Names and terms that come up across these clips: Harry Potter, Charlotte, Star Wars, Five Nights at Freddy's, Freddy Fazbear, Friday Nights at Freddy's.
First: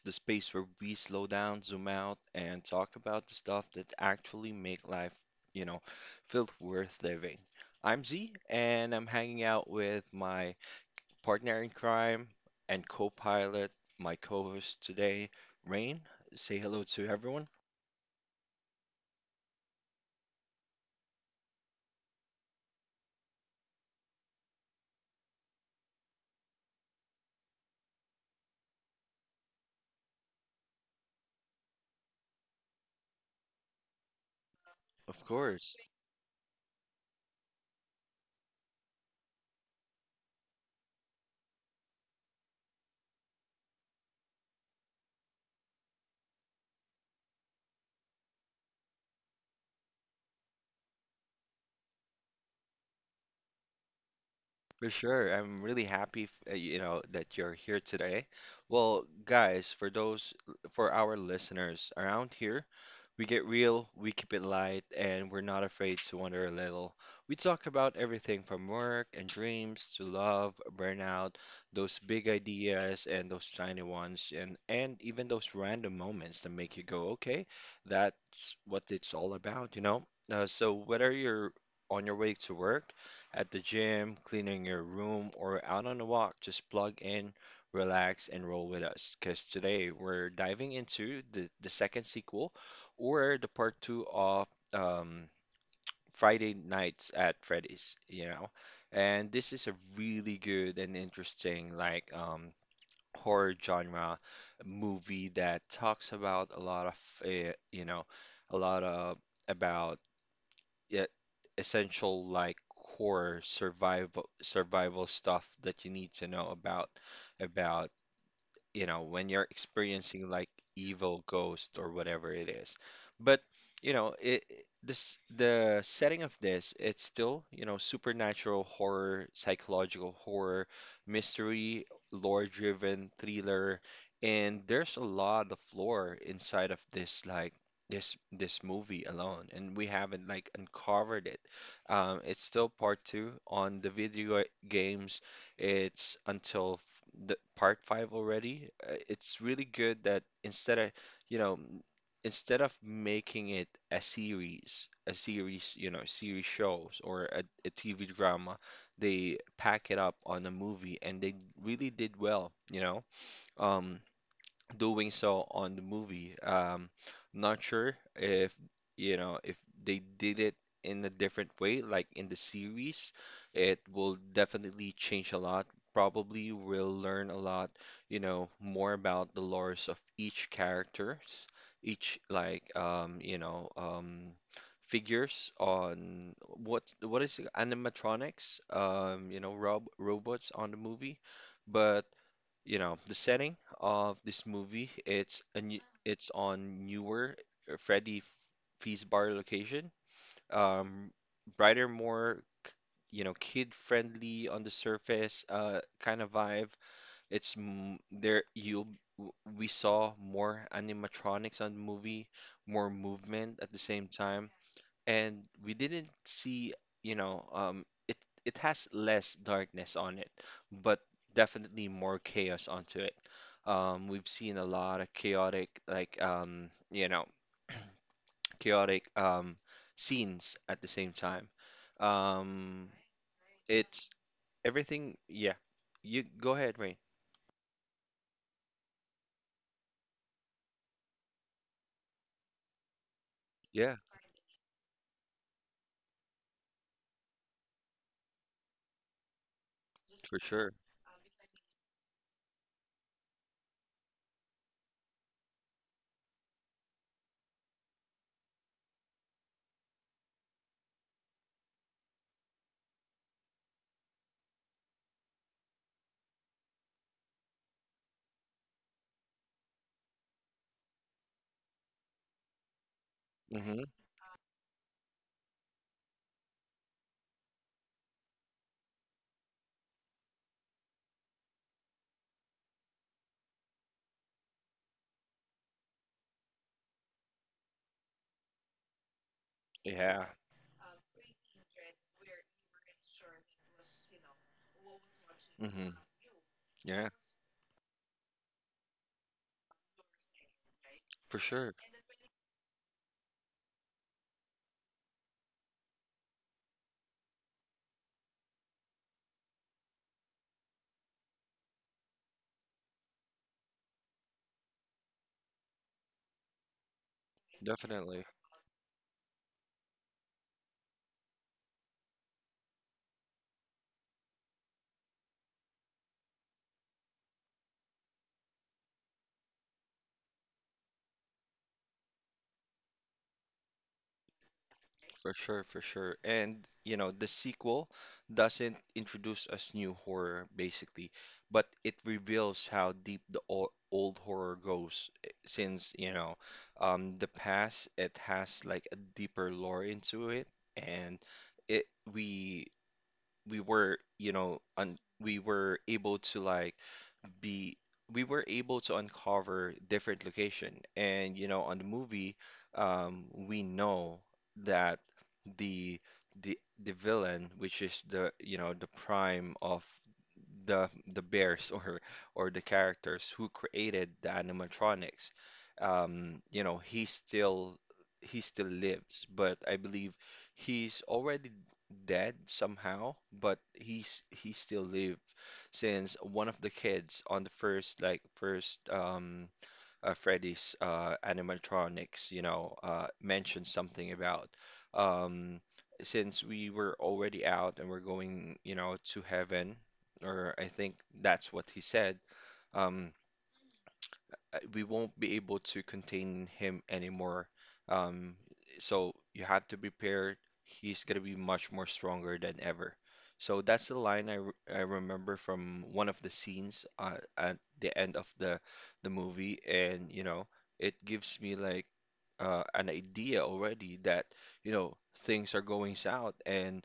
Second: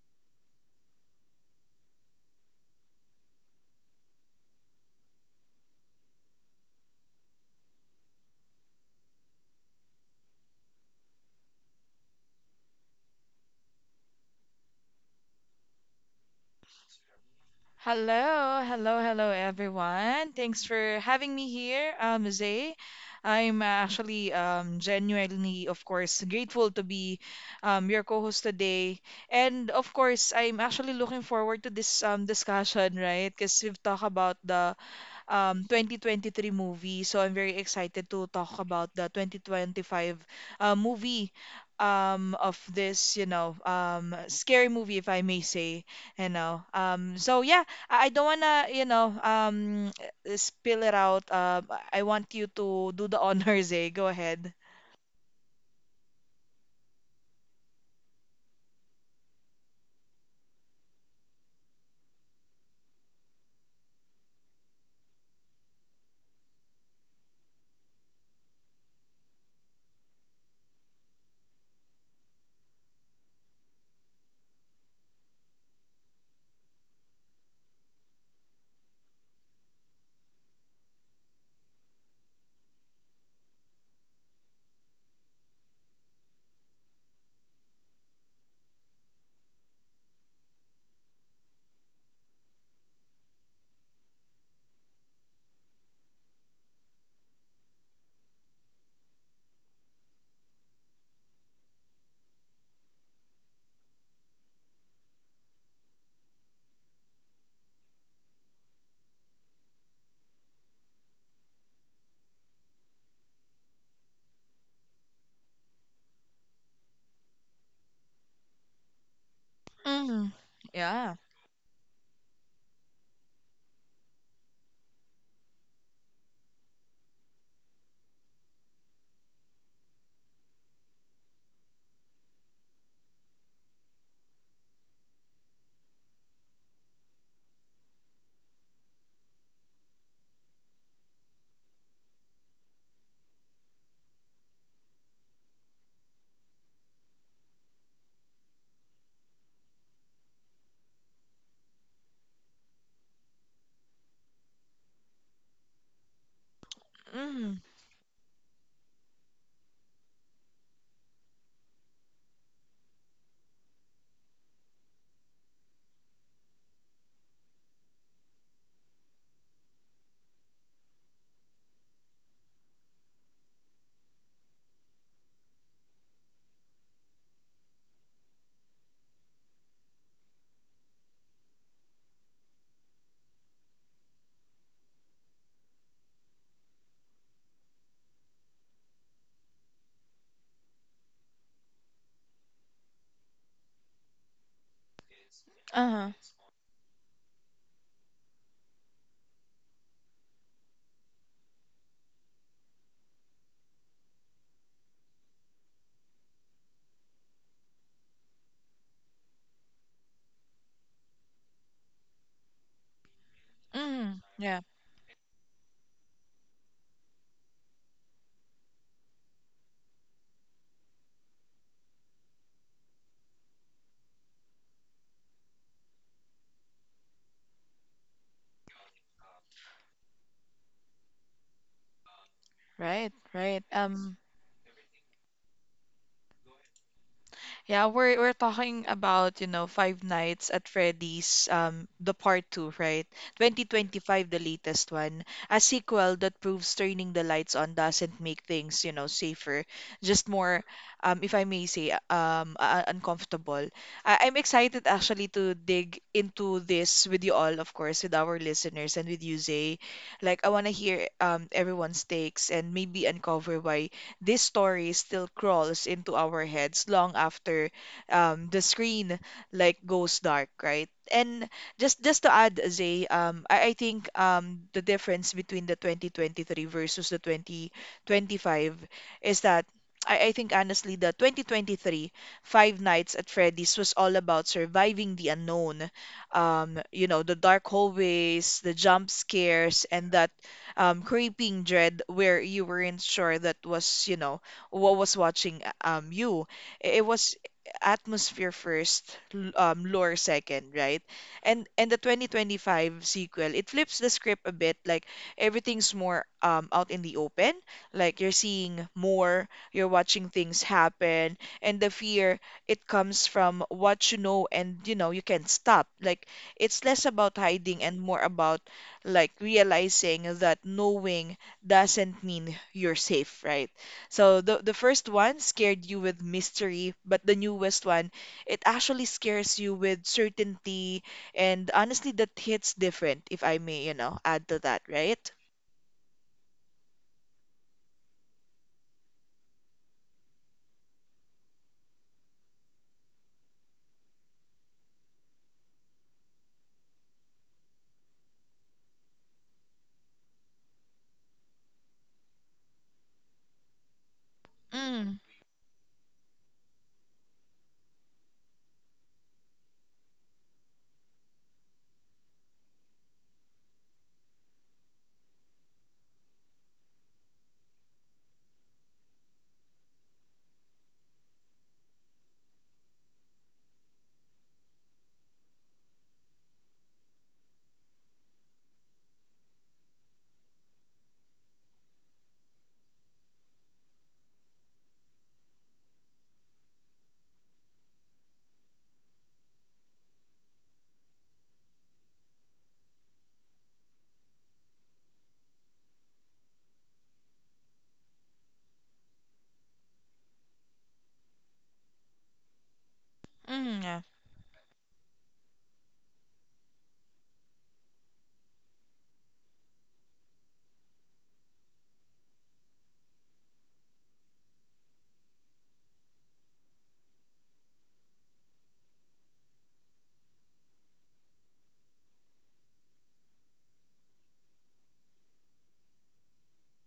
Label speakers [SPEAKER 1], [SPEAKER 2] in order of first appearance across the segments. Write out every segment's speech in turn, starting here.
[SPEAKER 1] the space where we slow down, zoom out, and talk about the stuff that actually make life, you know, feel worth living. I'm Z, and I'm hanging out with my partner in crime and co-pilot, my co-host today, Rain. Say hello to everyone.
[SPEAKER 2] Hello, hello, hello, everyone. Thanks for having me here, Zay. I'm actually genuinely, of course, grateful to be your co-host today. And of course, I'm actually looking forward to this discussion, right? Because we've talked about the
[SPEAKER 1] Of course.
[SPEAKER 2] 2023 movie. So I'm very excited to talk about the 2025 movie of this, scary movie if I may say, So yeah, I don't wanna, spill it out. I want you to do the honors, eh? Go ahead.
[SPEAKER 1] For sure. I'm really happy, that you're here today. Well, guys, for those, for our listeners around here, we get real, we keep it light, and we're not afraid to wonder a little. We talk about everything from work and dreams to love, burnout, those big ideas and those tiny ones, and even those random moments that make you go, okay, that's what it's all about, you know? So whether you're on your way to work, at the gym, cleaning your room, or out on a walk, just plug in, relax, and roll with us. Because today we're diving into the second sequel or the part two of um, Friday Nights at Freddy's, you know. And this is a really good and interesting, like, horror genre movie that talks about a lot of, you know, a lot of about yeah, essential like core survival stuff that you need to know about you know, when you're experiencing
[SPEAKER 2] Mm.
[SPEAKER 1] like
[SPEAKER 2] Yeah.
[SPEAKER 1] evil ghost or whatever it is. But, you know, it- this the setting of this, it's still, you know, supernatural horror, psychological horror, mystery, lore-driven thriller, and there's a lot of lore inside of this like this movie alone, and we haven't like uncovered it. It's still part two on the video games. The part five already. It's really good that instead of, you know, m- instead of making it a series, you know, series shows or
[SPEAKER 2] Mm.
[SPEAKER 1] a TV drama, they pack it up on a movie and they really did well, you know. Um, Doing so on the movie. Not sure if you know if they did it in a different way, like in the series, it will definitely change a lot. Probably we'll learn a lot, you know, more about the lores of each characters, each like figures on what is it, animatronics, you know, robots on the movie. But you know, the setting of this movie, it's a new,
[SPEAKER 2] Uh-huh.
[SPEAKER 1] it's on newer Freddy Fazbear location. Um, Brighter, more, you know, kid-friendly on the surface, kind of vibe. It's m there you w- We saw more animatronics on the movie, more movement at the same
[SPEAKER 2] Mm.
[SPEAKER 1] time,
[SPEAKER 2] Yeah.
[SPEAKER 1] and we didn't see, it it has less darkness on it, but definitely more chaos onto it. We've seen a lot of chaotic, like, you know, chaotic scenes at the same time. Um,
[SPEAKER 2] Right, right.
[SPEAKER 1] it's everything. Yeah, you go ahead, Rain.
[SPEAKER 2] Yeah, we're talking about, you know, Five Nights at Freddy's, the part two, right?
[SPEAKER 1] Yeah,
[SPEAKER 2] 2025, the latest one. A sequel that proves turning the lights on doesn't make things, you know, safer, just
[SPEAKER 1] for
[SPEAKER 2] more,
[SPEAKER 1] sure.
[SPEAKER 2] if I may say, uncomfortable. I'm excited actually to dig into this with you all, of course, with our listeners and with you, Zay. Like, I want to hear everyone's takes and maybe uncover why this story still crawls into our heads long after the screen like goes dark, right? And just to add, Zay, I
[SPEAKER 1] Mm-hmm.
[SPEAKER 2] think the difference between the 2023 versus the 2025 is that I think honestly the 2023 Five Nights at Freddy's was all about surviving the unknown. You know, the dark hallways, the jump scares, and
[SPEAKER 1] Yeah.
[SPEAKER 2] that creeping dread where you weren't sure that was, you know, what was watching
[SPEAKER 1] Mm-hmm.
[SPEAKER 2] you. It
[SPEAKER 1] Yeah,
[SPEAKER 2] was atmosphere first, lore second, right?
[SPEAKER 1] for sure.
[SPEAKER 2] And the 2025 sequel, it flips the script a bit. Like everything's more out in the open. Like you're seeing more, you're watching things happen, and the fear it comes from what you know and you know you can not stop. Like it's less about hiding and more
[SPEAKER 1] Definitely.
[SPEAKER 2] about like realizing that knowing doesn't mean you're safe, right? So the first one scared you with mystery, but the newest one, it actually scares you with certainty, and honestly, that hits different, if I may, you know, add to that, right?
[SPEAKER 1] For sure, for sure. And, you know, the sequel doesn't introduce us new horror, basically, but it reveals how deep the o old horror goes. Eh, since, you know, the past, it has like a deeper lore into it, and it we were, you know, un
[SPEAKER 2] Mm,
[SPEAKER 1] we were able to like be we were able to uncover different location, and you know on the movie we know that the the villain, which is the you know the prime of the bears or the characters who created the animatronics, you know, he still lives, but I believe he's already dead somehow, but he's he still lives, since one of the kids on the first Freddy's animatronics, you know, mentioned something about um since we were already out and we're going, you know, to heaven, or I think that's what he said. Um
[SPEAKER 2] mm.
[SPEAKER 1] we won't be able to contain him anymore. Um, so you have to prepare. He's gonna be much more stronger than ever. So that's the line I remember from one of the scenes at the end of the movie, and you know it gives me like an idea already that you know things are going south, and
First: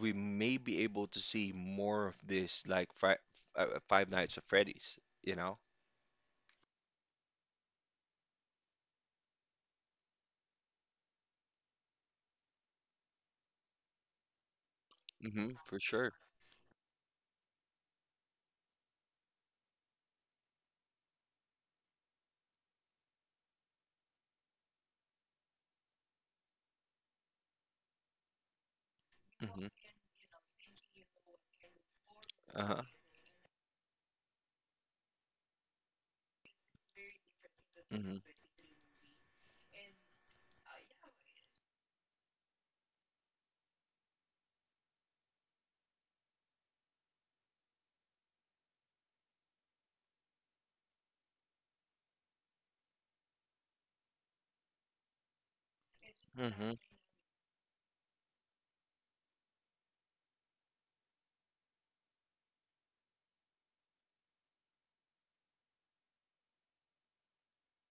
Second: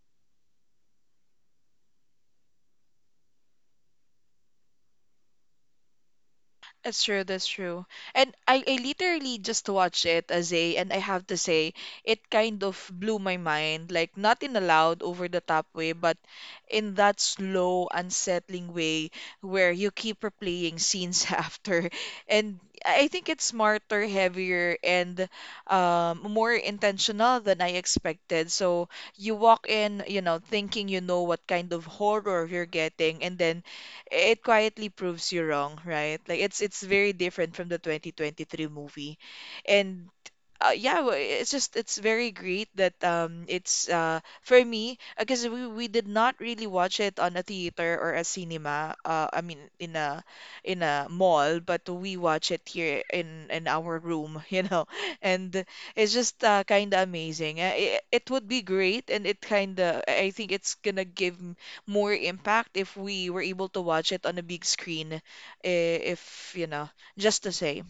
[SPEAKER 1] we may be able to see more of this like Fri Five Nights at Freddy's, you know.
[SPEAKER 2] That's true, that's true. And I literally just watched it as a, and I have to say, it kind of blew my mind. Like, not in a loud, over the top
[SPEAKER 1] For
[SPEAKER 2] way,
[SPEAKER 1] sure.
[SPEAKER 2] but in that slow, unsettling way where you keep replaying scenes after. And I think it's smarter, heavier, and more intentional than I expected. So you
[SPEAKER 1] hmm
[SPEAKER 2] walk in, you know, thinking you know what kind of horror you're
[SPEAKER 1] Uh-huh.
[SPEAKER 2] getting, and then it quietly proves you wrong, right? Like it's very different from the
[SPEAKER 1] hmm
[SPEAKER 2] 2023 movie. And yeah, it's just it's very great that it's for me because we did not really watch it on a theater or a cinema. I mean in a mall, but we watch it here in our room, you know. And it's just
[SPEAKER 1] hmm
[SPEAKER 2] kind of amazing. It it would be great, and it kind of I think it's gonna give more impact if we were able to watch it on a big screen, if you know, just to say.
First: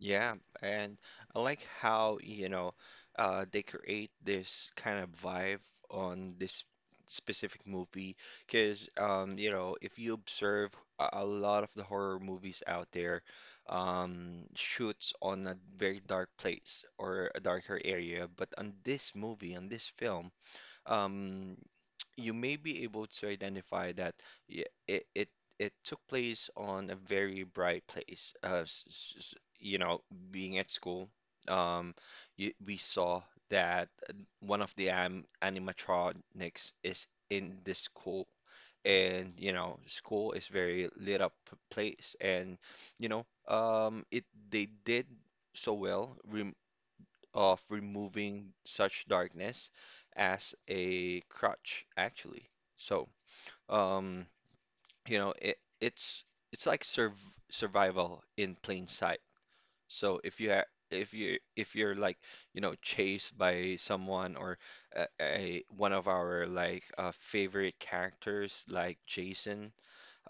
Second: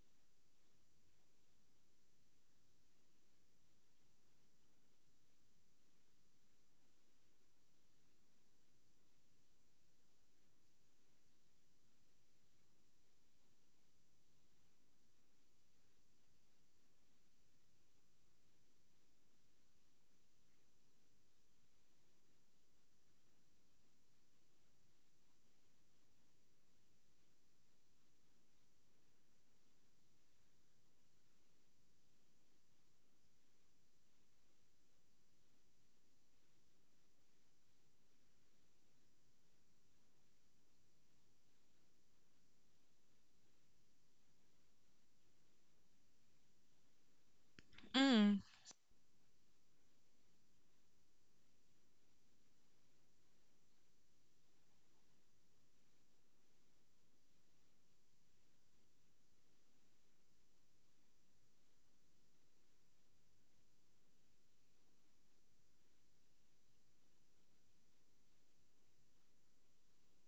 [SPEAKER 1] Yeah, and I like how, you know, they create this kind of vibe on this specific movie. Because, you know, if you observe a lot of the horror movies out there, shoots on a very dark place or a darker area. But on this movie, on this film, um, you may be able to identify that y- it it, it took place on a very bright place. You know, being at school, um, we saw that one of the animatronics is in this school. And you know, school is very lit up place, and you know, it they did so well.
[SPEAKER 2] Mm,
[SPEAKER 1] Removing such darkness as a crutch, actually. So, um, you know, it's like survival in plain sight. So if you're like, you know, chased by someone or a one of our like favorite characters like Jason,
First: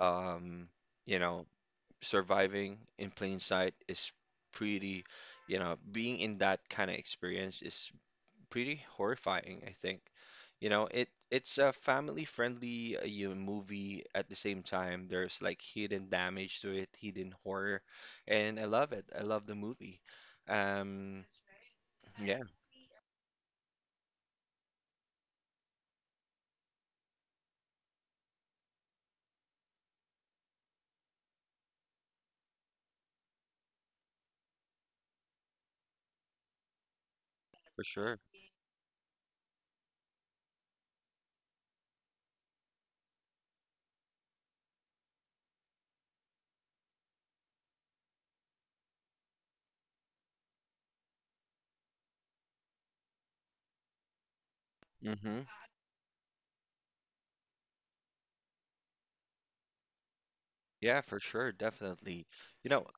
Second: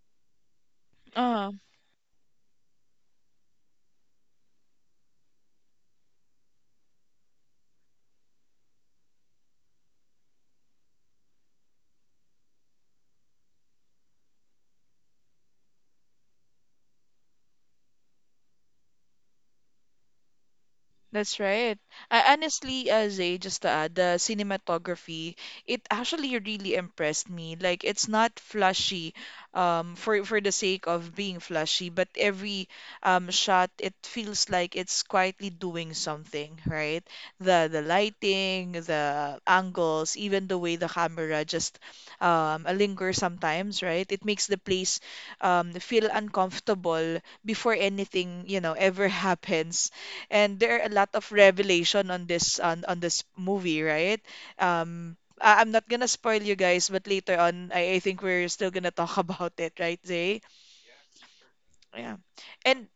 [SPEAKER 1] um, you know,
[SPEAKER 2] uh-huh.
[SPEAKER 1] surviving in plain sight is pretty, you know, being in that kind of experience is pretty horrifying, I think. You know, it it's a family-friendly you know, movie at the same time. There's like hidden damage to it, hidden horror, and I love it. I love the movie. Um,
[SPEAKER 2] That's right.
[SPEAKER 1] yeah,
[SPEAKER 2] Honestly, Zay, just to add, the cinematography, it actually really impressed me. Like, it's not flashy, for the sake of being flashy, but every shot, it feels like it's quietly doing something, right? The
[SPEAKER 1] for sure.
[SPEAKER 2] lighting, the angles, even the way the camera just lingers sometimes, right? It makes the place feel uncomfortable before anything, you know, ever happens and there are a lot of revelation on this movie, right? Um,
[SPEAKER 1] hmm
[SPEAKER 2] I'm not gonna spoil you guys, but later on, I think we're still gonna talk about it, right, Zay?
[SPEAKER 1] Yeah, for sure,
[SPEAKER 2] Yeah.
[SPEAKER 1] definitely. You know,
[SPEAKER 2] And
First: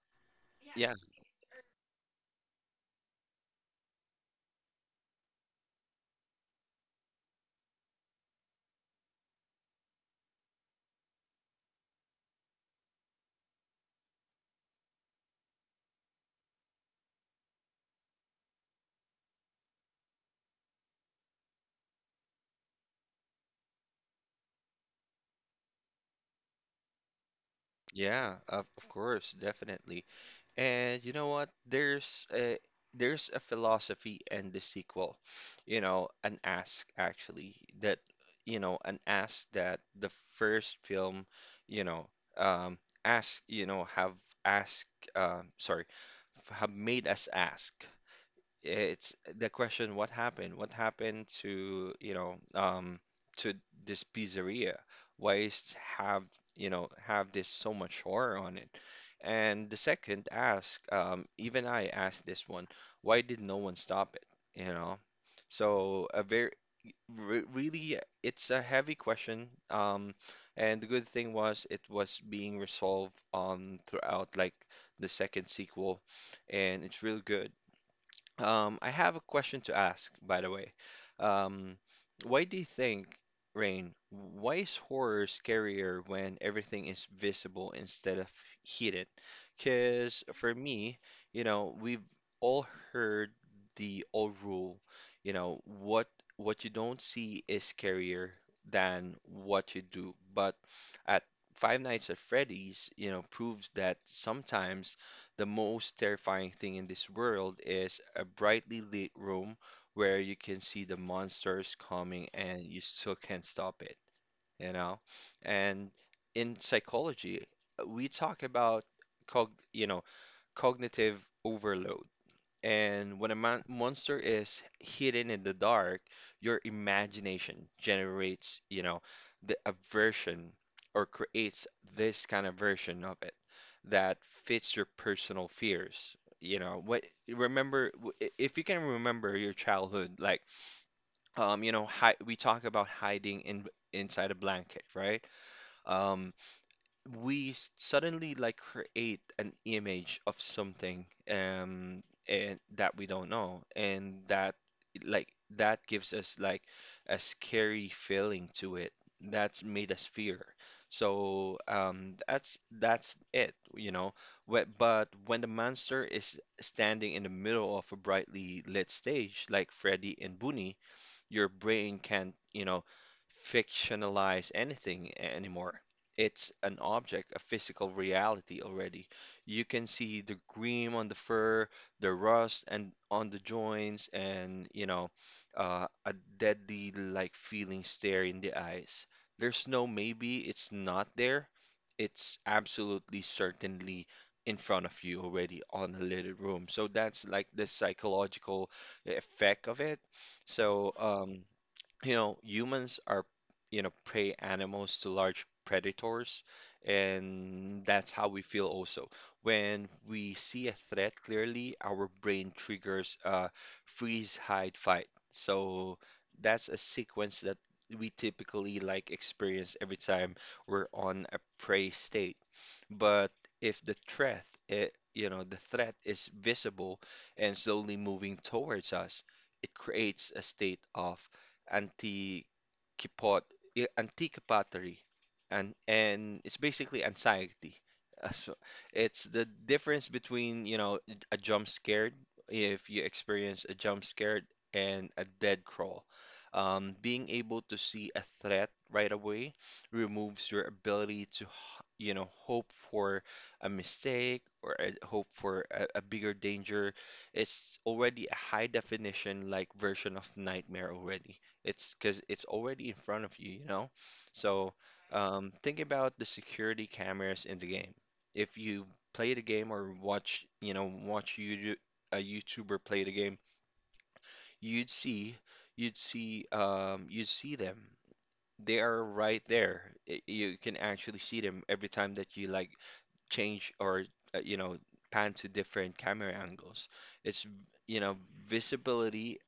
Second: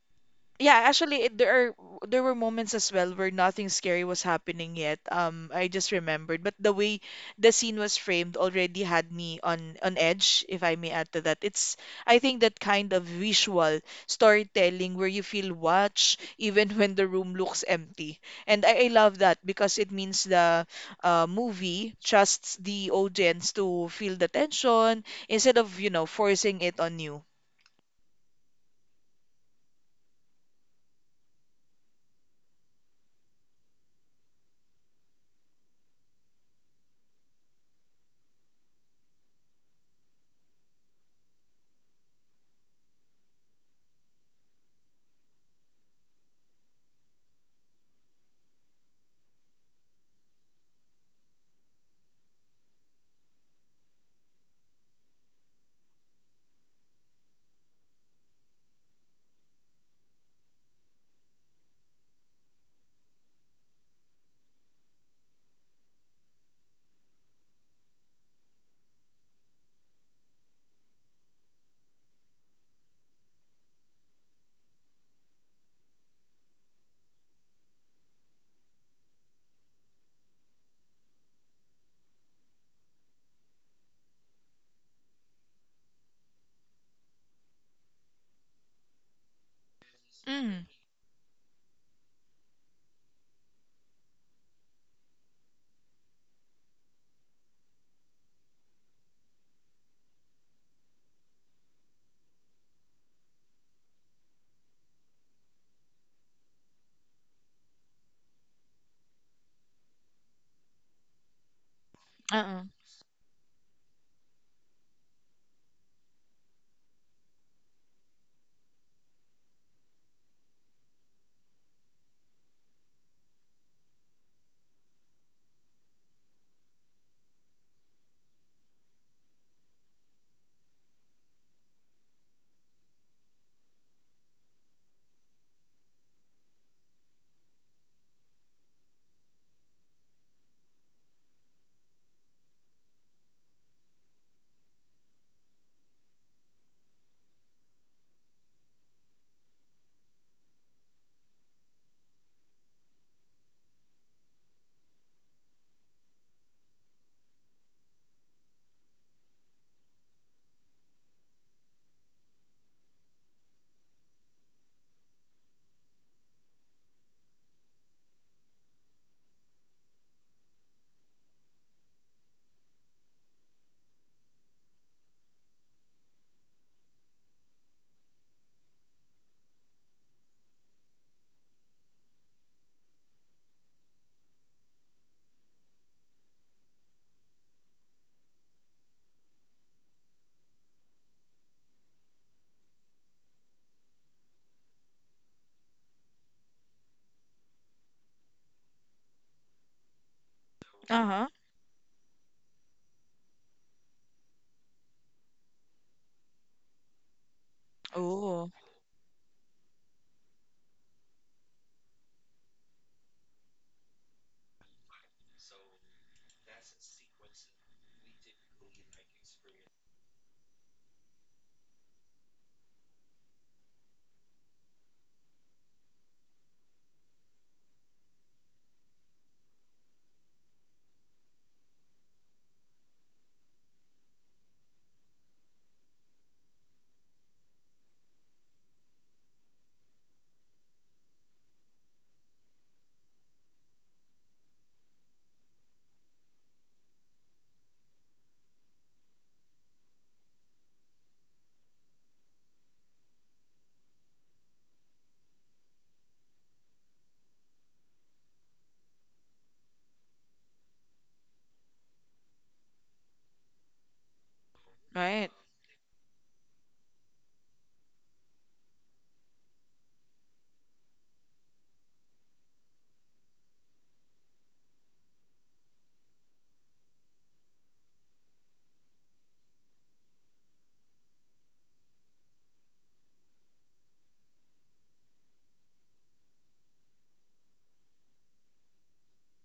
[SPEAKER 2] yeah,
[SPEAKER 1] yeah.
[SPEAKER 2] actually, there are there were moments as well where nothing scary was happening yet. I just remembered, but the way the scene was framed already had me on edge, if I may add to that. It's I think that kind of visual storytelling where you feel watched even when the room looks empty, and I love that because it means the movie trusts the audience to feel the tension instead of you know forcing it on you.
[SPEAKER 1] Yeah, of course, definitely. And you know what? There's a philosophy in the sequel, you know, an ask actually that you know an ask that the first film, you know, um, ask you know have ask sorry, f- have made us ask, it's the question, what happened? What happened to, you know, to this pizzeria? Why is have, you know, have this so much horror on it? And the second ask, even I asked this one, why did no one stop it? You know? So a very re really, it's a heavy question. And the good thing was it was being resolved throughout like the second sequel, and it's real good. I have a question to ask, by the way. Um, why do you think, Rain, why is horror scarier when everything is visible instead of hidden? Because for
[SPEAKER 2] Mm.
[SPEAKER 1] me, you know, we've all heard the old rule, you know, what you don't see is scarier than what you do. But at Five Nights at Freddy's, you know, proves that sometimes the most terrifying thing in this world is a brightly lit room where you can see the monsters coming
[SPEAKER 2] Uh-uh.
[SPEAKER 1] and you still can't stop it, you know? And in psychology, we talk about cog you know, cognitive overload. And when a monster is hidden in the dark, your imagination generates, you know, the a version or creates this kind of version of it that fits your personal fears. You know, what remember w- I- if you can remember your childhood, like we talk about hiding in inside a blanket, right? Um, we suddenly like create an image of something and that we don't know, and that like that gives us like a scary feeling to it that's made us fear. So um, that's it, you know. But when the monster is standing in the middle of a brightly lit stage like Freddy and Bunny, your brain can't, you know, fictionalize anything anymore. It's an object, a physical reality already. You can see the green on the fur, the rust and on the joints, and you know, a deadly like feeling stare in the eyes. There's no maybe, it's not there. It's absolutely certainly in front of you already on a little room. So that's like the psychological effect of it. So
[SPEAKER 2] Uh-huh.
[SPEAKER 1] um, you know, humans are, you know, prey animals to large predators, and that's how we
[SPEAKER 2] Oh.
[SPEAKER 1] feel also. When we see a threat clearly, our brain triggers a freeze, hide, fight. So that's a sequence that we typically like experience every time we're on a prey state. But if the threat, it, you know, the threat is visible and slowly moving towards us, it creates a state of anti-kipot, anti-kipottery, and it's basically anxiety. So it's the difference between, you know, a jump scared, if you experience a jump scared, and a dead crawl. Being able to see a threat right away removes your ability to, you know, hope for a mistake or a, hope for a bigger danger. It's already a high definition like version of nightmare already. It's because it's already in front of you, you know? So,
[SPEAKER 2] Right.
[SPEAKER 1] um, think about the security cameras in the game. If you play the game or watch, you know, watch you a YouTuber play the game, you'd see, you'd see them. They are right there. You can actually see them every time that you like change or uh, you know pan to different camera angles. It's you know visibility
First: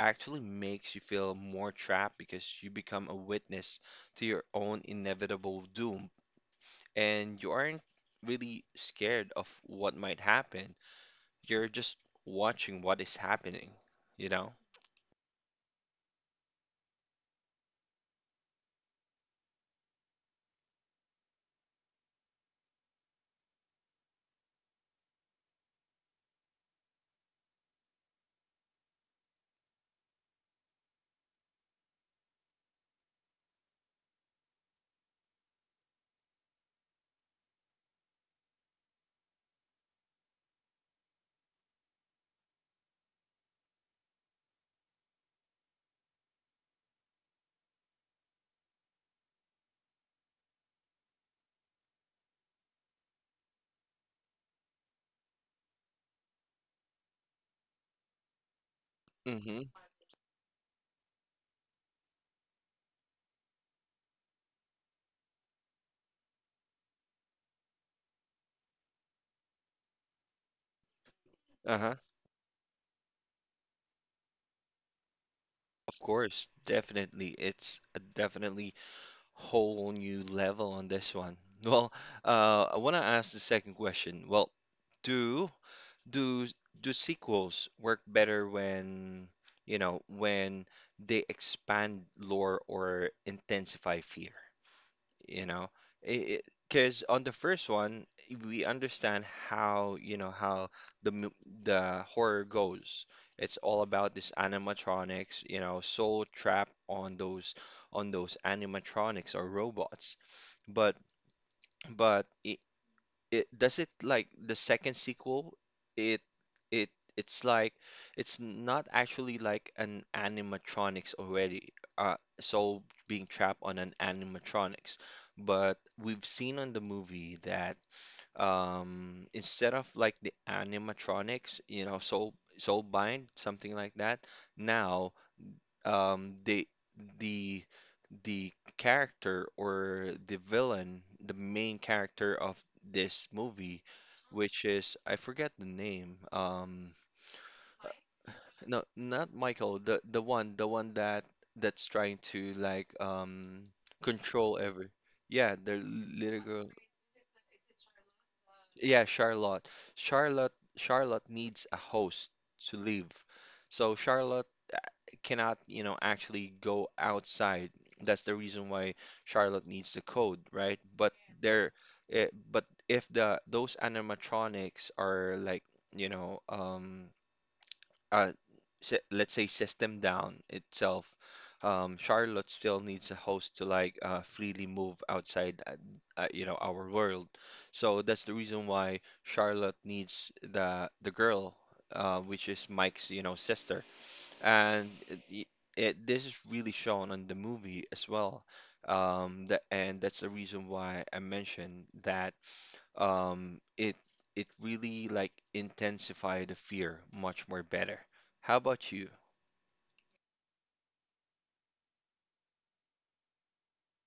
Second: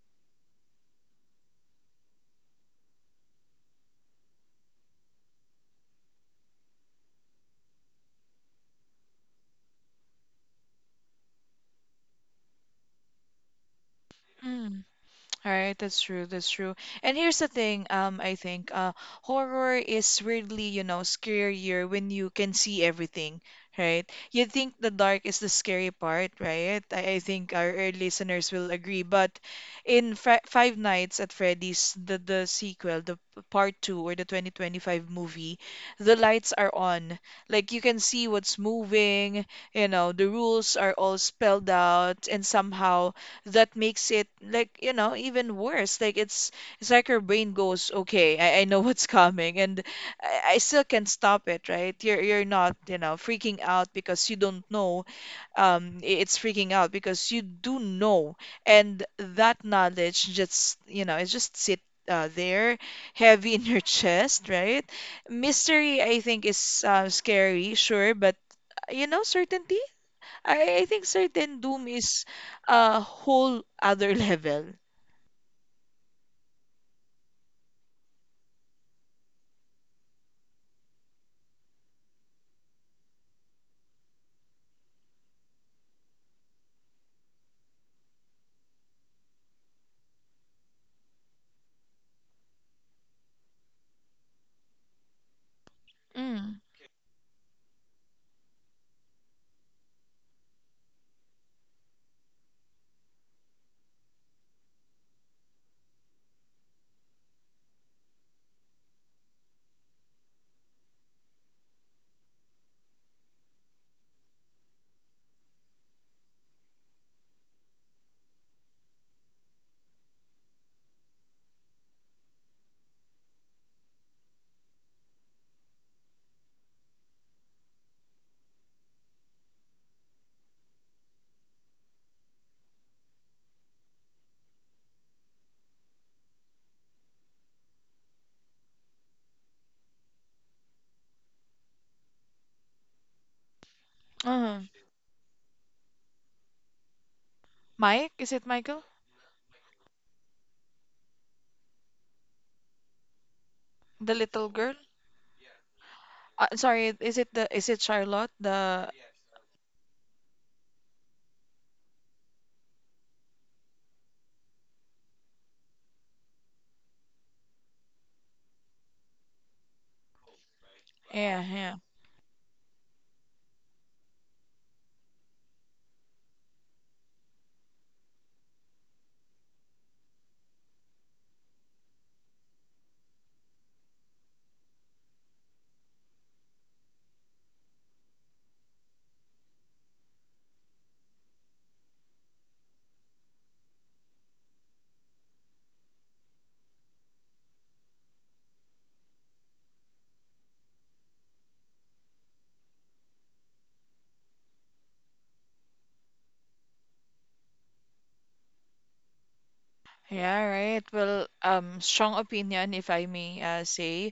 [SPEAKER 1] actually makes you feel more trapped because you become a witness to your own inevitable doom, and you aren't really scared of what might happen. You're just watching what is happening, you know?
[SPEAKER 2] Mm. All right, that's true, that's true. And here's the thing, I think horror is weirdly, you know, scarier when you can see everything, right? You think the dark is the scary part, right? I think our early listeners will agree. But in Fri Five Nights at Freddy's, the sequel, the part two or the 2025 movie, the lights are on. Like you can see what's moving, you know, the rules are all spelled out, and somehow that makes it like, you know, even worse. Like it's like your brain goes, okay, I know what's coming and I still can stop it, right? You're not, you know, freaking out because you don't know. It's freaking out because you do know, and that
[SPEAKER 1] Mm-hmm.
[SPEAKER 2] knowledge just, you know, it just sit there, heavy in your chest, right? Mystery, I think, is scary, sure, but you know, certainty. I think certain doom
[SPEAKER 1] Uh-huh.
[SPEAKER 2] is a whole other level.
[SPEAKER 1] Of course, definitely. It's a definitely whole new level on this one. Well, I want to ask the second question. Well, do Do do sequels work better when, when they expand lore or intensify fear, you know?
[SPEAKER 2] Mm.
[SPEAKER 1] Because on the first one, we understand how, you know, how the mo- the horror goes. It's all about this animatronics, you know, soul trap on those animatronics or robots. But but it does it like the second sequel it it it's like it's not actually like an animatronics already uh soul being trapped on an animatronics. But we've seen on the movie that instead of like the animatronics, you know, soul bind something like that. Now, um the the the character or the villain, the main character of this movie,
[SPEAKER 2] Uh-huh.
[SPEAKER 1] which is, I forget the name.
[SPEAKER 2] Mike? Is it Michael?
[SPEAKER 1] No, not Michael. The one that that's trying to like
[SPEAKER 2] The little
[SPEAKER 1] control
[SPEAKER 2] girl?
[SPEAKER 1] every. Yeah, the little girl.
[SPEAKER 2] Sorry, is it the is it Charlotte? The
[SPEAKER 1] Yeah, Charlotte. Charlotte needs a host to live. So Charlotte uh, cannot, you know, actually go outside. That's the reason why Charlotte needs the code, right? But
[SPEAKER 2] yeah, yeah.
[SPEAKER 1] there, but if the those animatronics are like, you know, uh, let's say system down itself, Charlotte still needs a host to like freely move outside, you know, our world. So that's the reason why Charlotte needs the girl, which is Mike's, you know, sister, and this is really shown on the movie as well. That, and that's the reason why I mentioned that it it really like intensify the fear much more better. How about you?
[SPEAKER 2] Yeah, right. Well, strong opinion if I may say.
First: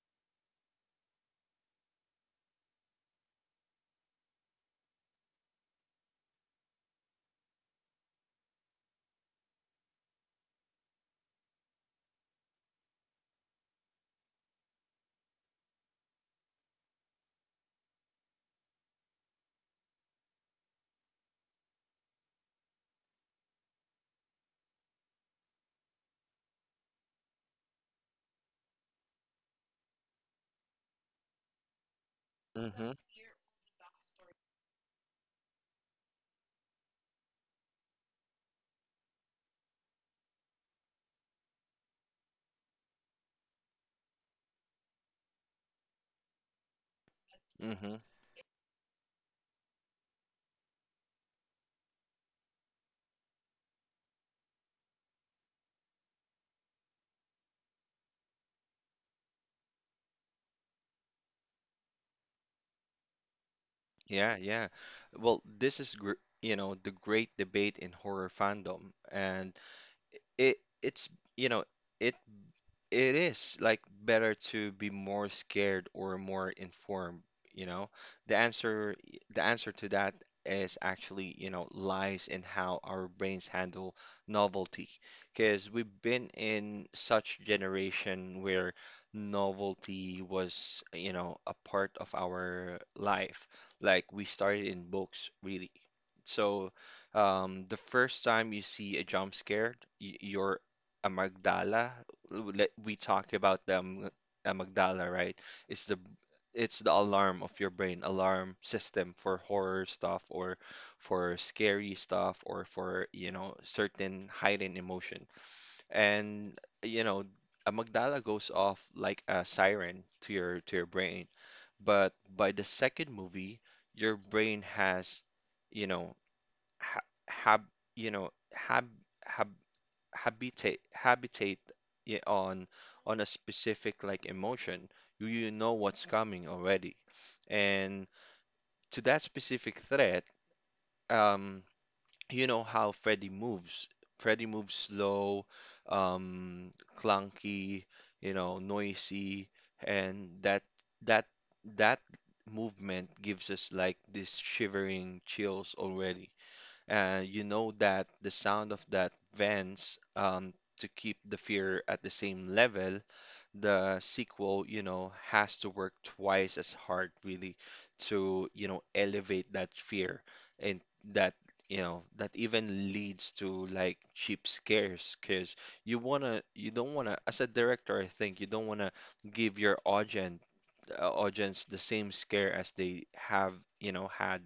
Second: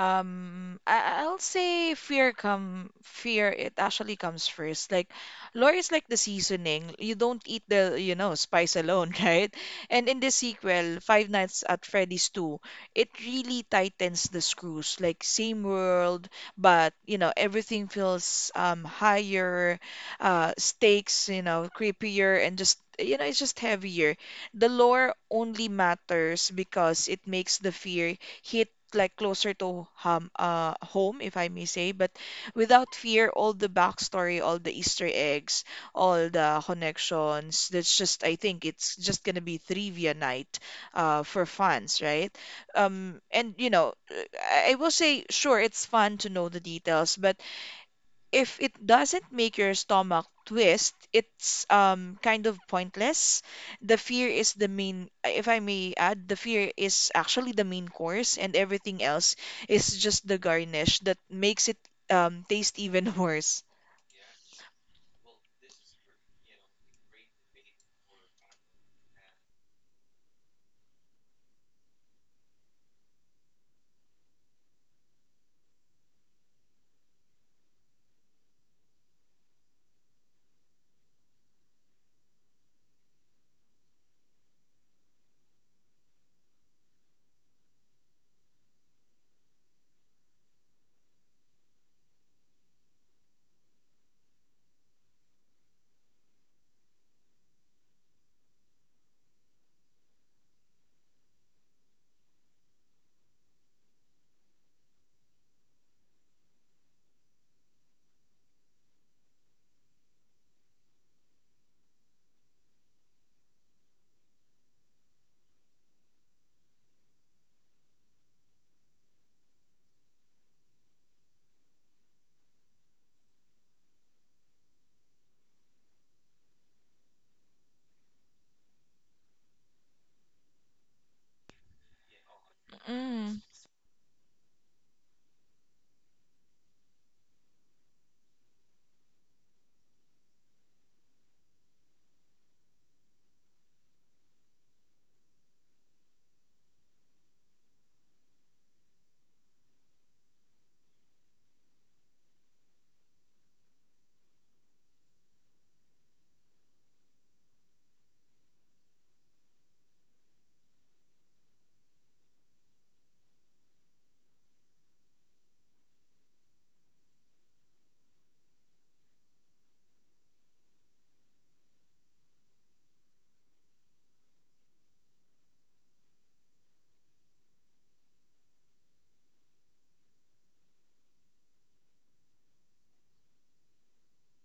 [SPEAKER 2] I'll say fear it actually comes first. Like lore is like the seasoning. You don't eat the you know spice alone, right? And in the sequel, Five Nights at Freddy's 2, it really tightens the screws. Like same world, but you know everything feels higher, stakes, you know, creepier and just you know it's just heavier. The lore only matters because it makes the fear hit like closer to home if I may say but
[SPEAKER 1] Mm-hmm.
[SPEAKER 2] without fear all the backstory all the Easter eggs all the connections that's just I think it's just gonna be trivia night for fans right and you know I will say sure it's fun to know the details but
[SPEAKER 1] Mm-hmm.
[SPEAKER 2] if it doesn't make your stomach twist, it's kind of pointless. The fear is the main, if I may add, the fear is actually the main course, and everything else is just the garnish that makes it taste even worse.
[SPEAKER 1] Yeah, yeah. Well, this is gr you know the great debate in horror fandom, and it it's you know it. It is like better to be more scared or more informed, you know? The answer the answer to that is actually, you know, lies in how our brains handle novelty. Because we've been in such generation where novelty was, you know, a part of our life. Like we started in books, really. So, the first time you see a jump scare, y- you're a Magdala l- let we talk about amygdala, right? It's the it's the alarm of your brain, alarm system for horror stuff or for scary stuff or for, you know, certain heightened emotion. And you know, amygdala goes off like a siren to your brain. But by the second movie, your brain has, you know, ha hab, you know, hab, hab habitate habitate i- on on a
[SPEAKER 2] Mm,
[SPEAKER 1] specific like emotion, you know what's coming already. And to that specific threat, um, you know how Freddy moves. Freddy moves slow, um, clunky, you know, noisy, and that that movement gives us like this shivering chills already, you know that the sound of that vents, to keep the fear at the same level, the sequel, you know, has to work twice as hard really to, you know, elevate that fear. And that you know that even leads to like cheap scares because you don't want to, as a director, I think you don't want to give your audience the same scare as they have, you know, had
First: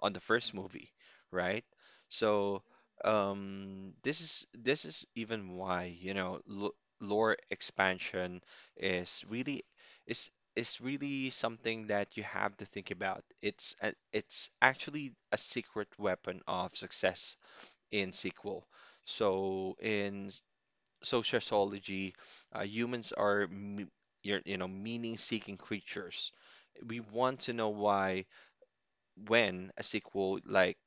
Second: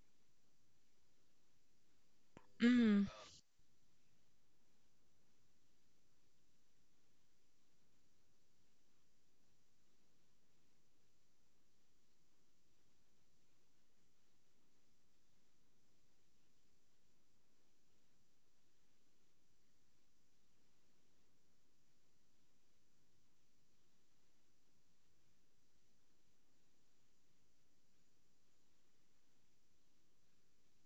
[SPEAKER 1] on the first movie, right? So,
[SPEAKER 2] mm,
[SPEAKER 1] this is even why, you know, l lore expansion is really is really something that you have to think about. It's a, it's actually a secret weapon of success in sequel. So in sociology, humans are m you're, you know, meaning-seeking creatures. We want to know why when a sequel like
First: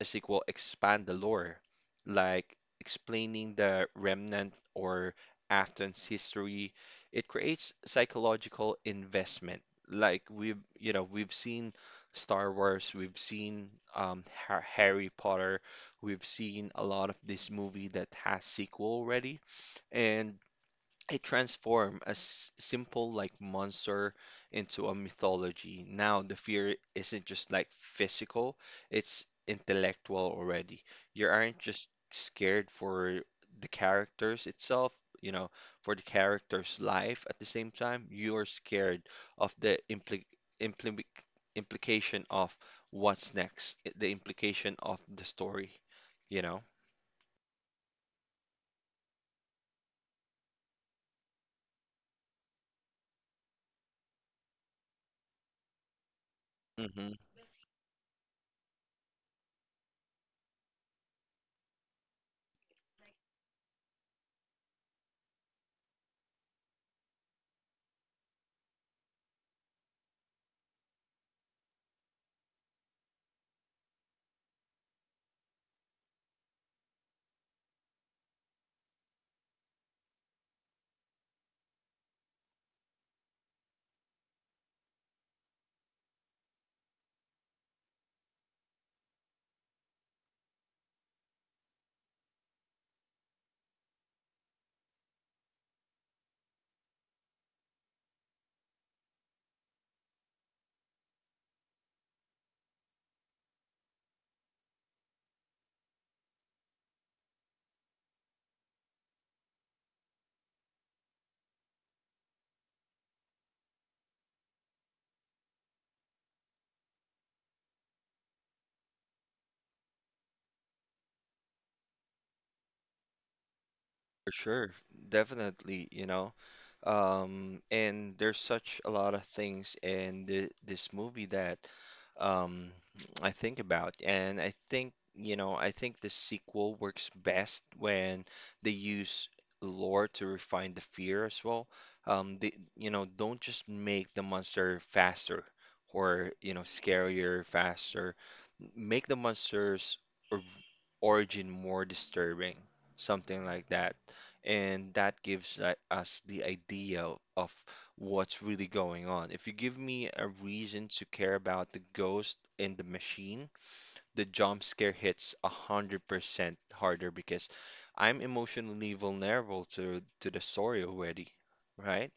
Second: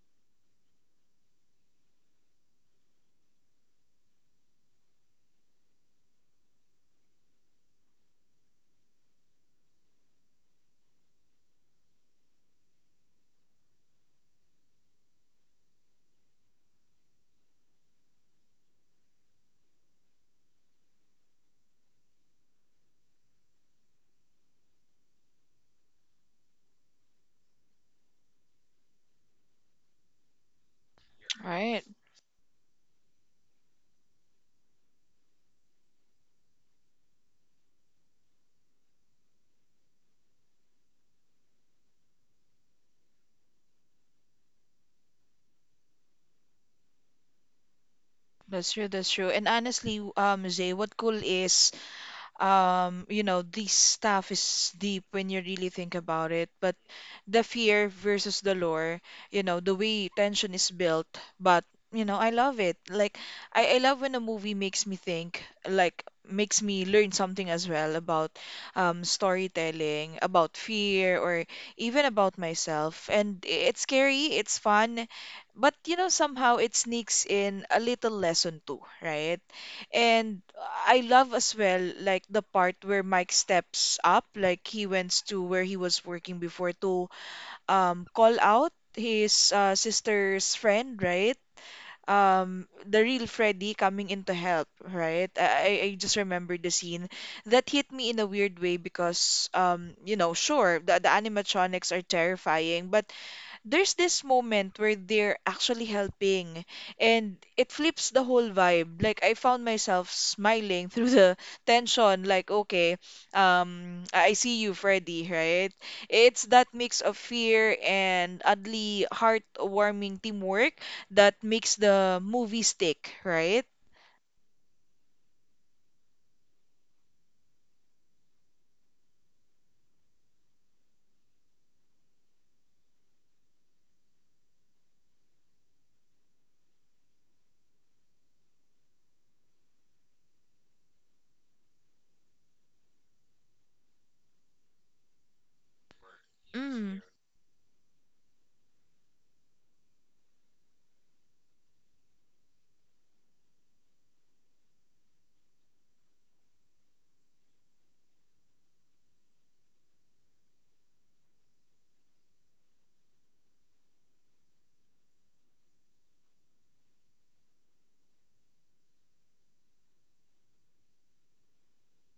[SPEAKER 1] a sequel expand the lore, like explaining the remnant or Afton's history. It creates psychological investment. Like we've, you know, we've seen Star Wars, we've seen Harry Potter, we've seen a lot of this movie that has sequel already, and it transformed a simple like monster into a mythology. Now the fear isn't just like physical, it's intellectual already. You aren't
[SPEAKER 2] right.
[SPEAKER 1] just scared for the characters itself, you know, for the character's life. At the same time, you are scared of the impli implication of what's next, the implication of the story, you know?
[SPEAKER 2] That's true, that's true. And honestly, Zay, what cool is you know, this stuff is deep when you really think about it. But the fear versus the lore, you know, the way tension is built, but you know, I love it. Like I love when a movie makes me think, like makes me learn something as well about storytelling, about fear, or even about myself. And it's scary, it's fun, but you know, somehow it sneaks in a little lesson too, right? And I love as well like the part where Mike steps up, like he went to where he was working before to call out his sister's friend, right? The real Freddy coming in to help, right? I just remember the scene that hit me in a weird way because you know, sure, the animatronics are terrifying, but there's this moment where they're actually helping and it flips the whole vibe. Like I found myself smiling through the tension, like, okay, I see you, Freddy, right? It's that mix of fear and oddly heartwarming teamwork that makes the movie stick, right?
[SPEAKER 1] For sure, definitely, you know. And there's such a lot of things in the, this movie that um, I think about. And I think, you know, I think the sequel works best when they use lore to refine the fear as well. They, you know, don't just make the monster faster or, you know,
[SPEAKER 2] Mm,
[SPEAKER 1] scarier, faster. Make the or- origin more disturbing, something like that, and that gives, us the idea of what's really going on. If you give me a reason to care about the ghost and the machine, the jump scare hits 100% harder because I'm emotionally vulnerable to the story already, right?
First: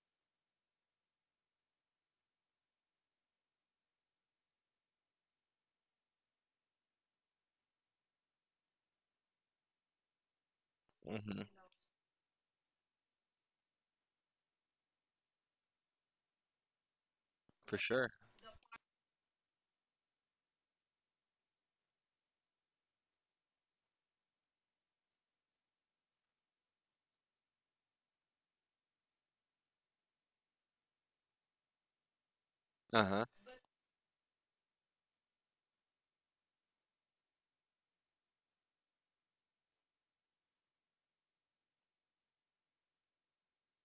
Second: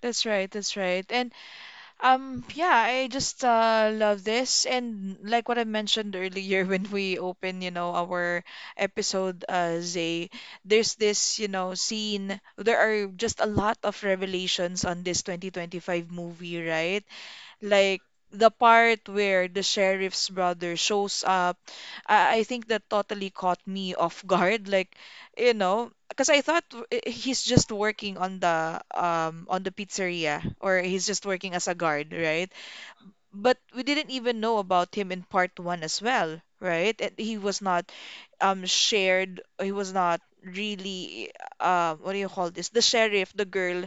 [SPEAKER 2] that's right, that's right. And um, yeah, I just love this. And like what I mentioned earlier when we open, you know, our episode, Zay, there's this,
[SPEAKER 1] Hmm.
[SPEAKER 2] you know, scene. There are just a lot of revelations on this 2025 movie, right?
[SPEAKER 1] For
[SPEAKER 2] Like
[SPEAKER 1] sure.
[SPEAKER 2] the part where the sheriff's brother shows up I think that totally caught me off guard. Like, you know, because I thought he's just working on the pizzeria or he's just working as a guard, right?
[SPEAKER 1] Uh-huh.
[SPEAKER 2] But we didn't even know about him in part one as well, right? And he was not shared he was not really what do you call this? The sheriff, the girl,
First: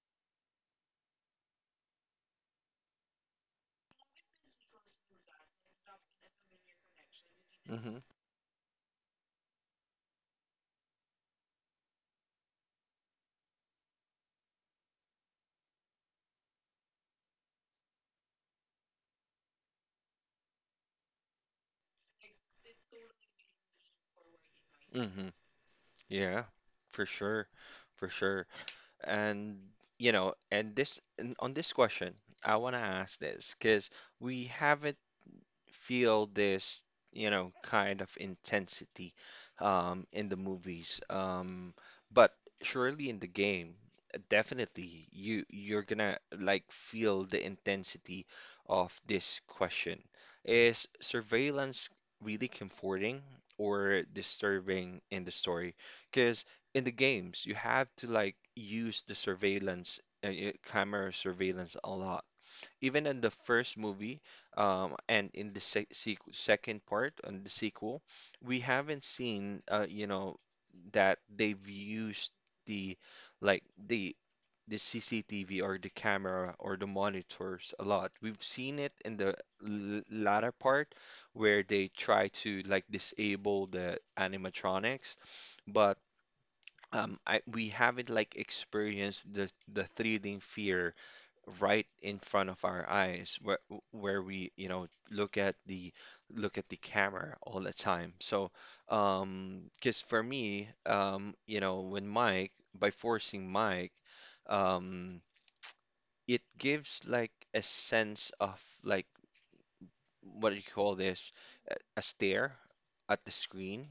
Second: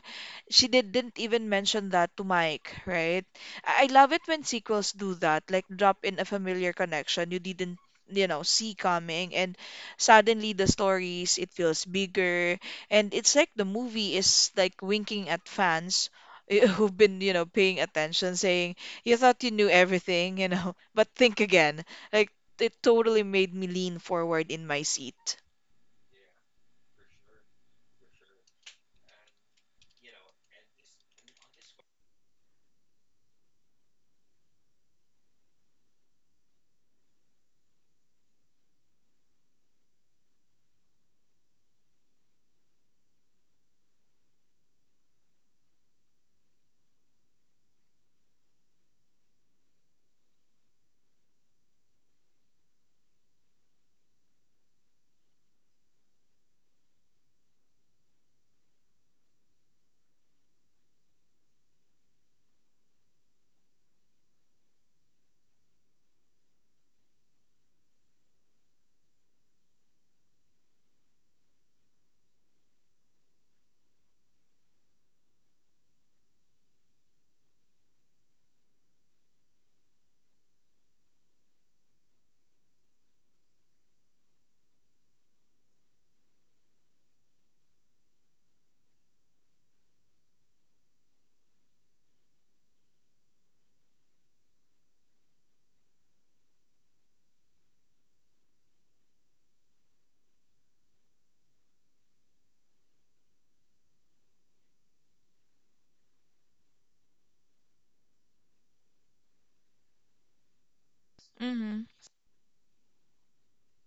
[SPEAKER 2] didn't even mention that to Mike, right? I love it when sequels do that, like drop in a familiar connection you didn't,
[SPEAKER 1] Mm-hmm.
[SPEAKER 2] you know, see coming, and suddenly the stories it feels bigger, and it's like the movie is like winking at fans. Who've been, you know, paying attention, saying, "You thought you knew everything, you know, but think again." Like, it totally made me lean forward in my
[SPEAKER 1] Mm-hmm.
[SPEAKER 2] seat.
[SPEAKER 1] Yeah, for sure. For sure. And you know, and this and on this question, I want to ask this because we haven't feel this, you know, kind of intensity in the movies. But surely in the game, definitely you're gonna like feel the intensity of this question. Is surveillance really comforting or disturbing in the story? Because in the games, you have to like use the surveillance camera surveillance a lot, even in the first movie, and in the second part and the sequel, we haven't seen, you know, that they've used the like the CCTV or the camera or the monitors a lot. We've seen it in the l latter part where they try to like disable the animatronics, but I we haven't like experienced the 3D fear right in front of our eyes where we, you know, look at the camera all the time. So um, because for me, um, you know, when Mike by forcing Mike, um, it gives like a sense of like, what do you call this,
[SPEAKER 2] Mm-hmm.
[SPEAKER 1] a stare at the screen,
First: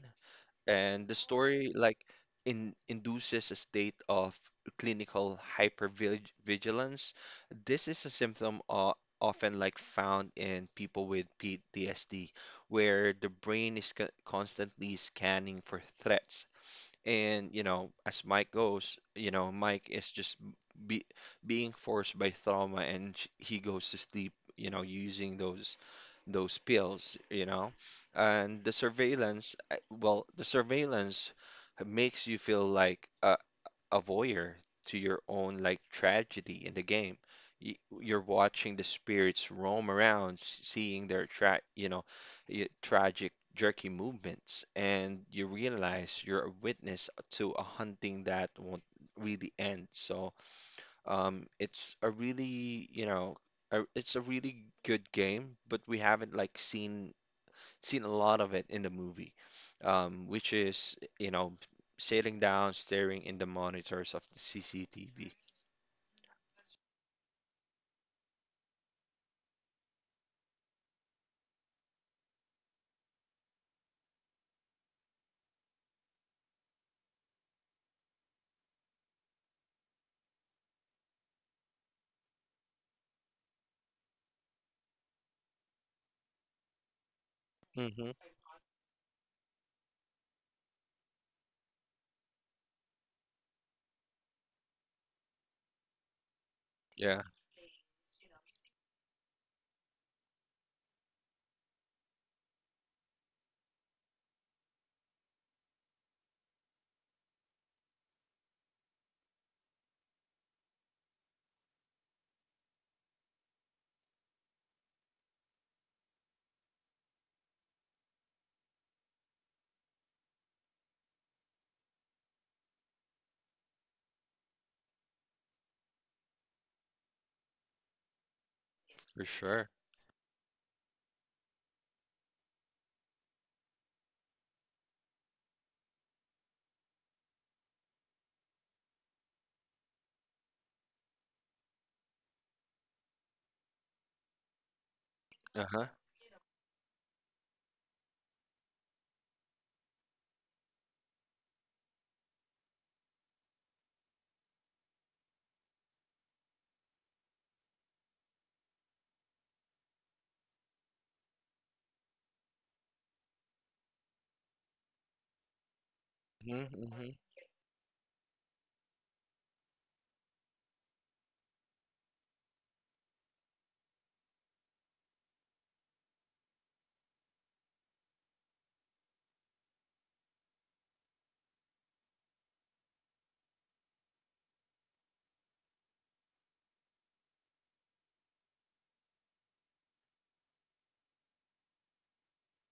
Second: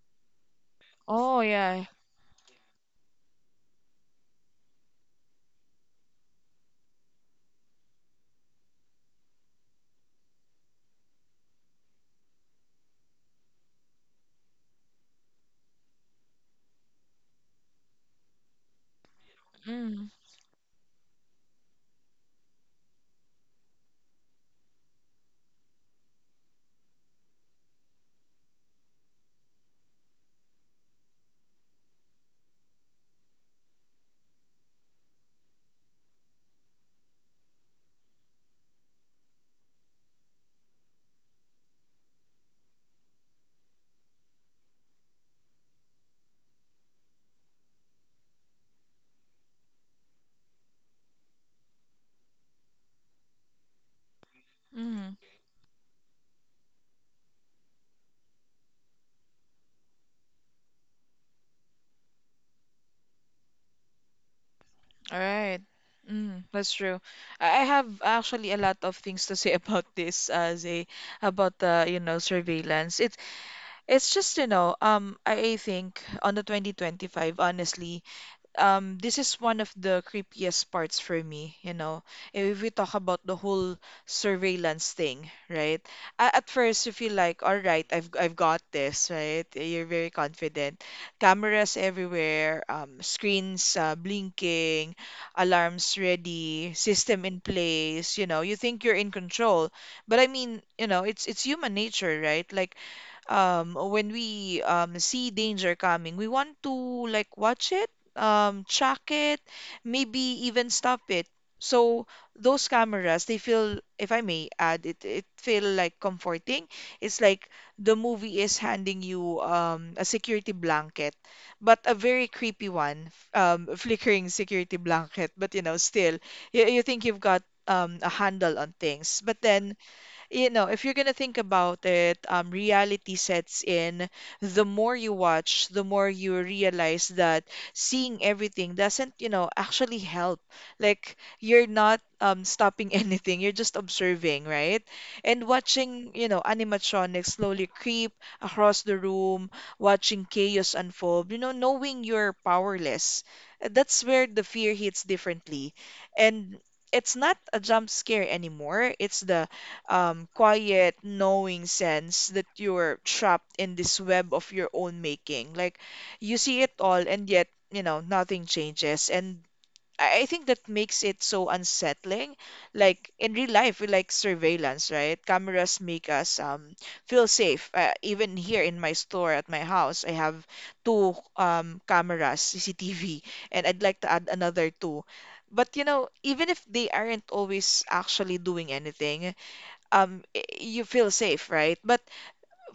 [SPEAKER 1] and the
[SPEAKER 2] Oh
[SPEAKER 1] story
[SPEAKER 2] yeah.
[SPEAKER 1] like induces a state of clinical hypervigilance. This is a symptom often like found in people with PTSD, where the brain is constantly scanning for threats, and, you know, as Mike goes, you know, Mike
[SPEAKER 2] Mm.
[SPEAKER 1] is just be, being forced by trauma, and he goes to sleep, you know, using those pills, you know. And the surveillance, well, the surveillance makes you feel like a voyeur to your own like tragedy in the game. You're watching the spirits roam around, seeing their tra you know, tragic, jerky movements, and you realize you're a witness to a hunting that won't really end. So, it's a really, you know, it's a really good
[SPEAKER 2] Hmm.
[SPEAKER 1] game, but we haven't like seen a lot of it in the movie, which is, you know, sitting down, staring in the monitors of the
[SPEAKER 2] All
[SPEAKER 1] CCTV.
[SPEAKER 2] right. Mm, that's true. I have actually a lot of things to say about this, Zay, about the, you know, surveillance. It's just, you know, I think on the 2025, honestly, this is one of the creepiest parts for me, you know, if we talk about the whole surveillance thing, right? At first you feel like, all right, I've
[SPEAKER 1] Mm-hmm.
[SPEAKER 2] I've got this, right? You're very confident. Cameras everywhere, screens, blinking alarms, ready,
[SPEAKER 1] Yeah,
[SPEAKER 2] system in place, you know, you think you're in control. But I mean, you know, it's human nature, right? When we see danger coming, we want to like watch it, track it, maybe even stop it. So those cameras, they feel, if I may add, it feel like comforting. It's like the movie is handing you a security blanket, but a very creepy one, a flickering security blanket. But you know, still, you think you've got a handle on things,
[SPEAKER 1] for
[SPEAKER 2] but
[SPEAKER 1] sure.
[SPEAKER 2] then you know, if you're gonna think about it, reality sets in. The more you watch, the more you realize that seeing everything doesn't, you know, actually help. Like you're not stopping anything. You're just observing, right? And
[SPEAKER 1] Uh-huh.
[SPEAKER 2] watching, you know, animatronics slowly creep across the room, watching chaos unfold, you know, knowing you're powerless. That's where the fear hits differently. And it's not a jump scare anymore. It's the quiet, knowing sense that you're trapped in this web of your own making. Like you see it
[SPEAKER 1] Mm-hmm,
[SPEAKER 2] all,
[SPEAKER 1] mm-hmm.
[SPEAKER 2] and yet, you know, nothing changes. And I think that makes it so unsettling. Like in real life, we like surveillance, right? Cameras make us feel safe. Even here in my store at my house, I have two cameras, CCTV, and I'd like to add another two. But you know, even if they aren't always actually doing anything, you feel safe, right? But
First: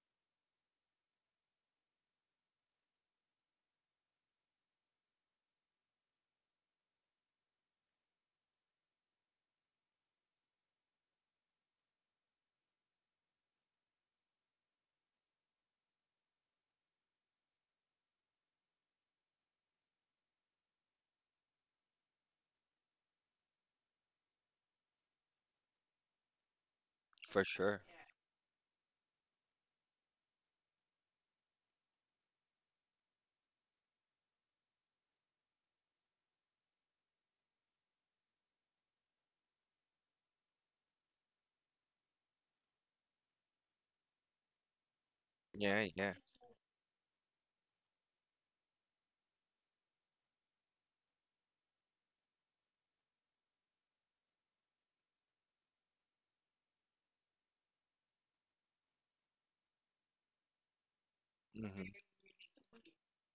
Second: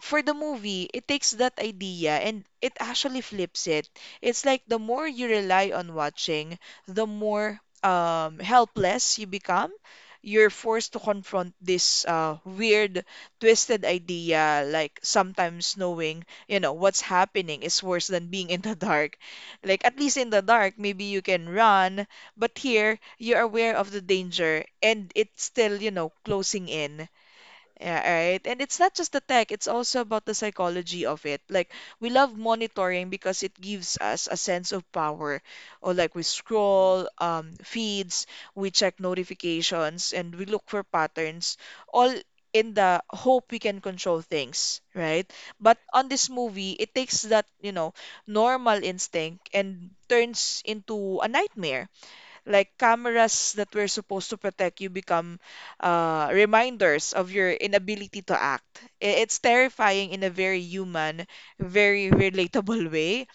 [SPEAKER 2] for the movie, it takes that idea and it actually flips it. It's like the more you rely on watching, the more helpless you become. You're forced to confront this weird, twisted idea, like sometimes knowing, you know, what's happening is worse than being in the dark. Like, at least in the dark, maybe you can run, but here, you're aware of the danger and it's still, you know, closing in.
[SPEAKER 1] For sure.
[SPEAKER 2] Yeah, right. And it's not just the tech, it's also about the psychology of it. Like, we love monitoring because it gives us a sense of power. Or, like, we scroll feeds, we check notifications, and we look for patterns, all in the hope we can control things, right? But
[SPEAKER 1] Yeah,
[SPEAKER 2] on
[SPEAKER 1] yeah.
[SPEAKER 2] this movie, it takes that, you know, normal instinct and turns into a nightmare. Like cameras that were supposed to protect you become reminders of your inability to act. It's terrifying in a very human,
[SPEAKER 1] Mm-hmm.
[SPEAKER 2] very relatable way.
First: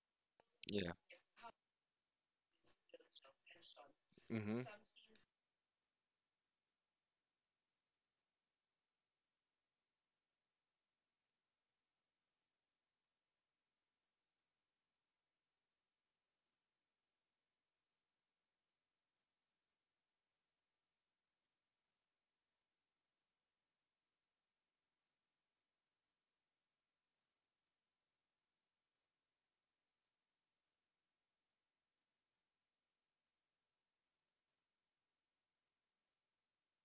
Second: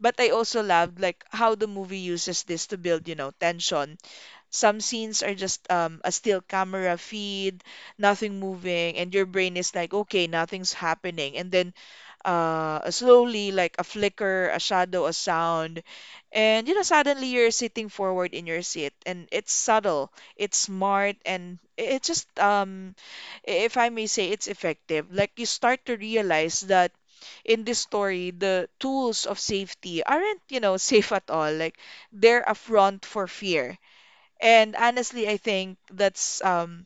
[SPEAKER 2] But I also
[SPEAKER 1] Yeah.
[SPEAKER 2] loved like how the movie uses this to build, you know, tension.
[SPEAKER 1] Mm-hmm.
[SPEAKER 2] Some scenes are just a still camera feed, nothing moving, and your brain is like, okay, nothing's happening. And then slowly, like a flicker, a shadow, a sound. And, you know, suddenly you're sitting forward in your seat. And it's subtle, it's smart, and it's just, if I may say, it's effective. Like, you start to realize that in this story, the tools of safety aren't, you know, safe at all. Like, they're a front for fear, and honestly, I think that's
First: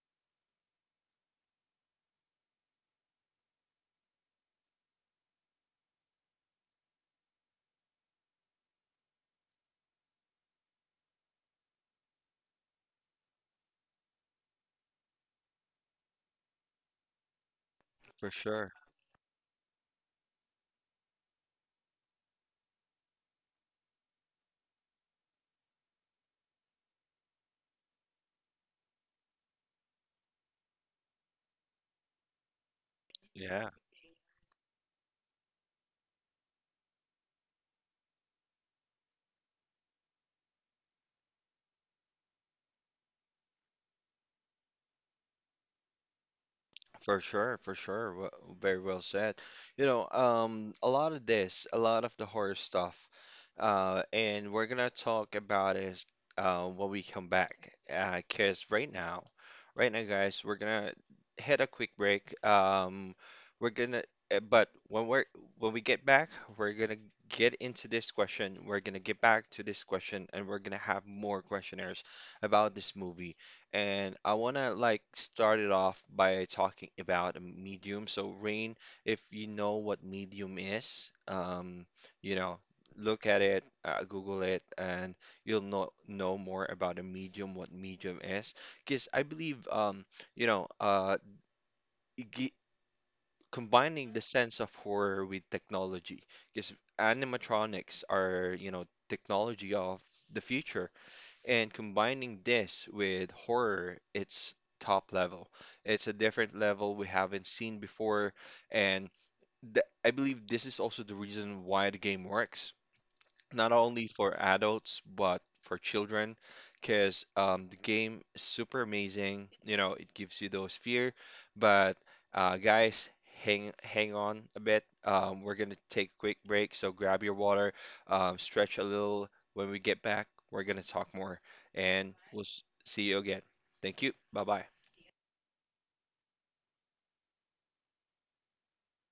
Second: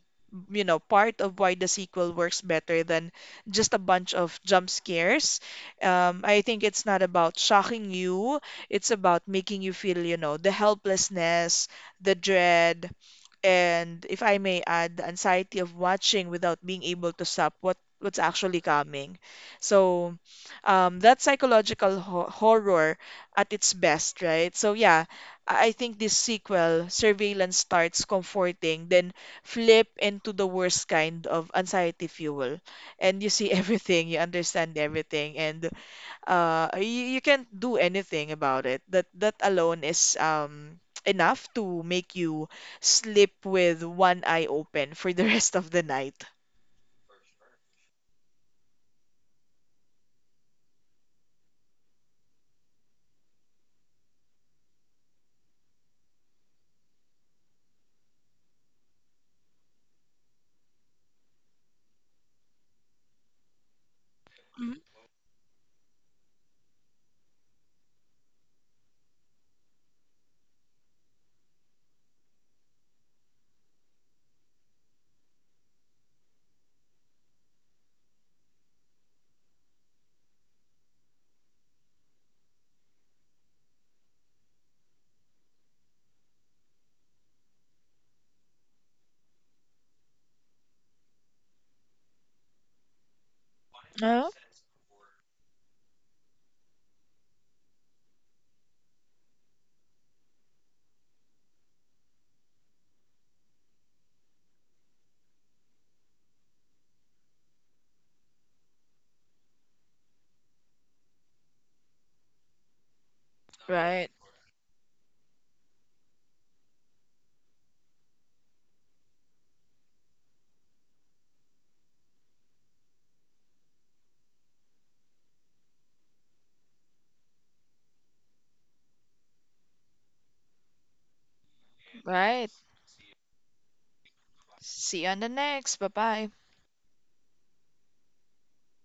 [SPEAKER 2] you know part of why the sequel works better than just a bunch of jump scares. I think it's not about shocking you. It's about making you feel, you know, the helplessness, the dread, and if I may add, the anxiety of watching without being able to stop what's
[SPEAKER 1] For
[SPEAKER 2] actually
[SPEAKER 1] sure.
[SPEAKER 2] coming. So, that psychological ho horror at its best, right? So yeah, I think this sequel, Surveillance, starts comforting, then flip into the worst kind of anxiety fuel, and you see
[SPEAKER 1] Yeah.
[SPEAKER 2] everything, you understand everything, and you can't do anything about it. That alone is enough to make you sleep with one eye open for the rest of the night.
[SPEAKER 1] For sure, for sure. Well, very well said. You know, a lot of this, a lot of the horror stuff, and we're gonna talk about it when we come back. 'Cause right now, guys, we're gonna hit a quick break. We're gonna, but
[SPEAKER 2] Mhm.
[SPEAKER 1] when we get back, we're gonna get into this question. We're gonna get back to this question, and we're gonna have more questionnaires about this movie, and I want to like start it off by talking about a medium. So rain, if you know what medium is, you know, look at it, Google it, and you'll know more about a medium, what medium is. Because I believe, you know, it gi- combining the
[SPEAKER 2] Oh,
[SPEAKER 1] sense of horror with technology, because animatronics are, you know, technology of the future, and combining this with horror, it's top level. It's a different level we haven't seen before. And th I believe this is also the reason why the game works not only
[SPEAKER 2] right.
[SPEAKER 1] for adults but for children because the game is super amazing, you know, it gives you those fear. But guys, hang on a bit, we're gonna take a quick break, so grab your water, stretch a little. When we get back, we're gonna talk more, and we'll
[SPEAKER 2] Right.
[SPEAKER 1] see you again. Thank you, bye bye.
[SPEAKER 2] See you on the next. Bye bye.